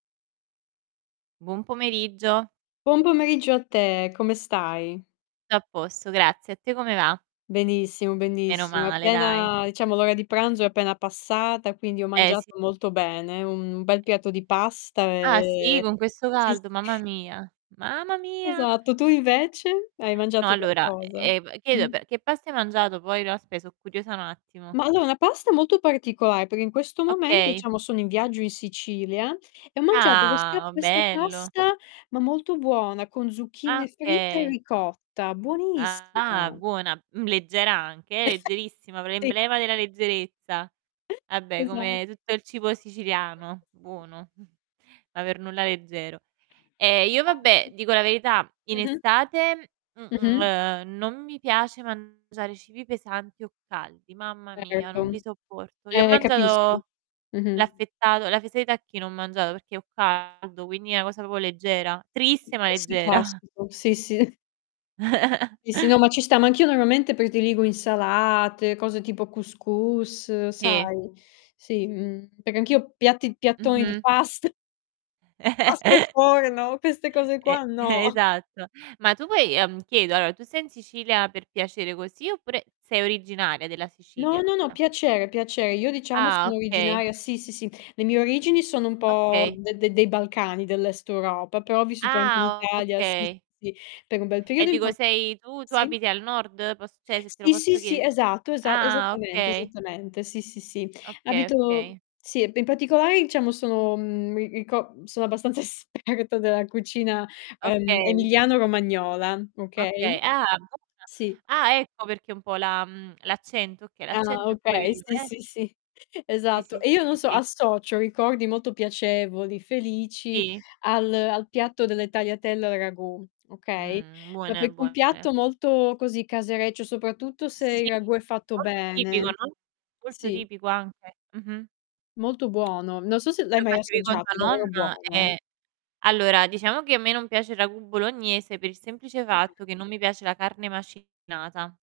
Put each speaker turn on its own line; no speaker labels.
Buon pomeriggio.
Buon pomeriggio a te, come stai?
T'a posto grazie. A te come va?
Benissimo,
Meno
benissimo
male, dai.
appena diciamo l'ora di pranzo è appena passata quindi ho
Eh, sì.
mangiato molto bene, un bel piatto di pasta,
Ah sì,
ehm
con questo
sì, sì.
caldo, mamma mia. Mamma mia!
Esatto, tu invece? Hai
No
mangiato
allora,
qualcosa?
e ehm, chiedo
Mh.
pe che pasta hai mangiato poi? No aspe' so' curiosa un attimo.
Ma allora una pasta molto particolare perché in questo momento
Okay.
diciamo sono in viaggio in Sicilia e ho mangiato questa
Ah!
questa
Bello.
pasta, ma molto buona, con zucchine
Ah,
fritte e
okay.
ricotta,
Ah,
buonissima.
buona, mhmm, leggera anche eh, leggerissima, p
Sì.
l'emblema della leggerezza. Vabbè
Esa
come tutto il cibo siciliano, buono, ma per nulla leggero. Ehm, io vabbè, dico la verità
[unintelligible]
in
Mh-mh.
estate, m m
Mh-mh.
ehm, non mi piace mangiare cibi pesanti o caldi, mamma mia non
Erto.
li sopporto. Io ho
Eh, capisco.
mangiato
Mh-mh.
l'affettato la fesa di tacchino ho mangiato perché ho caldo quindi è una cosa proprio leggera, triste ma
Eh sì,
leggera.
classico, sì, sì. Sì, sì, no ma ci sta, ma anch'io normalmente prediligo insalate, cose tipo cous cous
Sì.
sai? Sì, mhmm, perché anch'io piatti piattoni di
Mh-mh.
past pasta al forno, queste cose
E
qua no.
esatto. Ma tu vuoi ehm, chiedo, allora tu sei in Sicilia per piacere così oppure sei originaria della
No,
Sicilia?
no, no, piacere, piacer io diciamo
Ah,
sono
okay.
originaria sì, sì, sì. Le mie origini sono un po'
Okay.
de de dei Balcani, dell'est Europa, però ho vissuto anche in
Ah,
Italia sì, sì,
okay.
sì, per un bel
E
periodo in
dico
parti
sei tu tu
sì?
abiti al nord? Poss cioè se te lo
Sì, sì,
posso
sì,
chiede
esatto, esa
ah,
esattamente,
okay!
esattamente, sì, sì, sì.
Okay,
Abito
okay.
sì, e in particolare diciamo sono, mhmm, mi rico sono abbastanza esperta della cucina, ehm,
Okay.
emiliano-romagnola,
Okay,
okay?
ah buona!
Sì.
Ah, ecco perché un po' la mhmm, l'accento. Okay,
Ah no,
l'accento è
okay,
quello,
sì,
eh.
sì, sì,
Sì,
esatto,
sì,
e io non
sì,
so,
sì.
associo ricordi molto piacevoli, felici,
Sì.
al al piatto delle tagliatelle al ragù, okay.
Mh,
No
buone,
perch un
buone.
piatto molto, così, casereccio soprattutto se il
Sì
ragù è fatto
molto tipico,
bene.
no, molto
Sì.
tipico anche. Mh-mh.
Molto buono. Non so se l'hai
Lo
mai
facevi con
assaggiato,
tua
è davvero
nonna?
buono, eh.
Eh. Allora, diciamo che a me non piace il ragù bolognese per il semplice
Mh-mh.
fatto che non mi piace la carne macinata.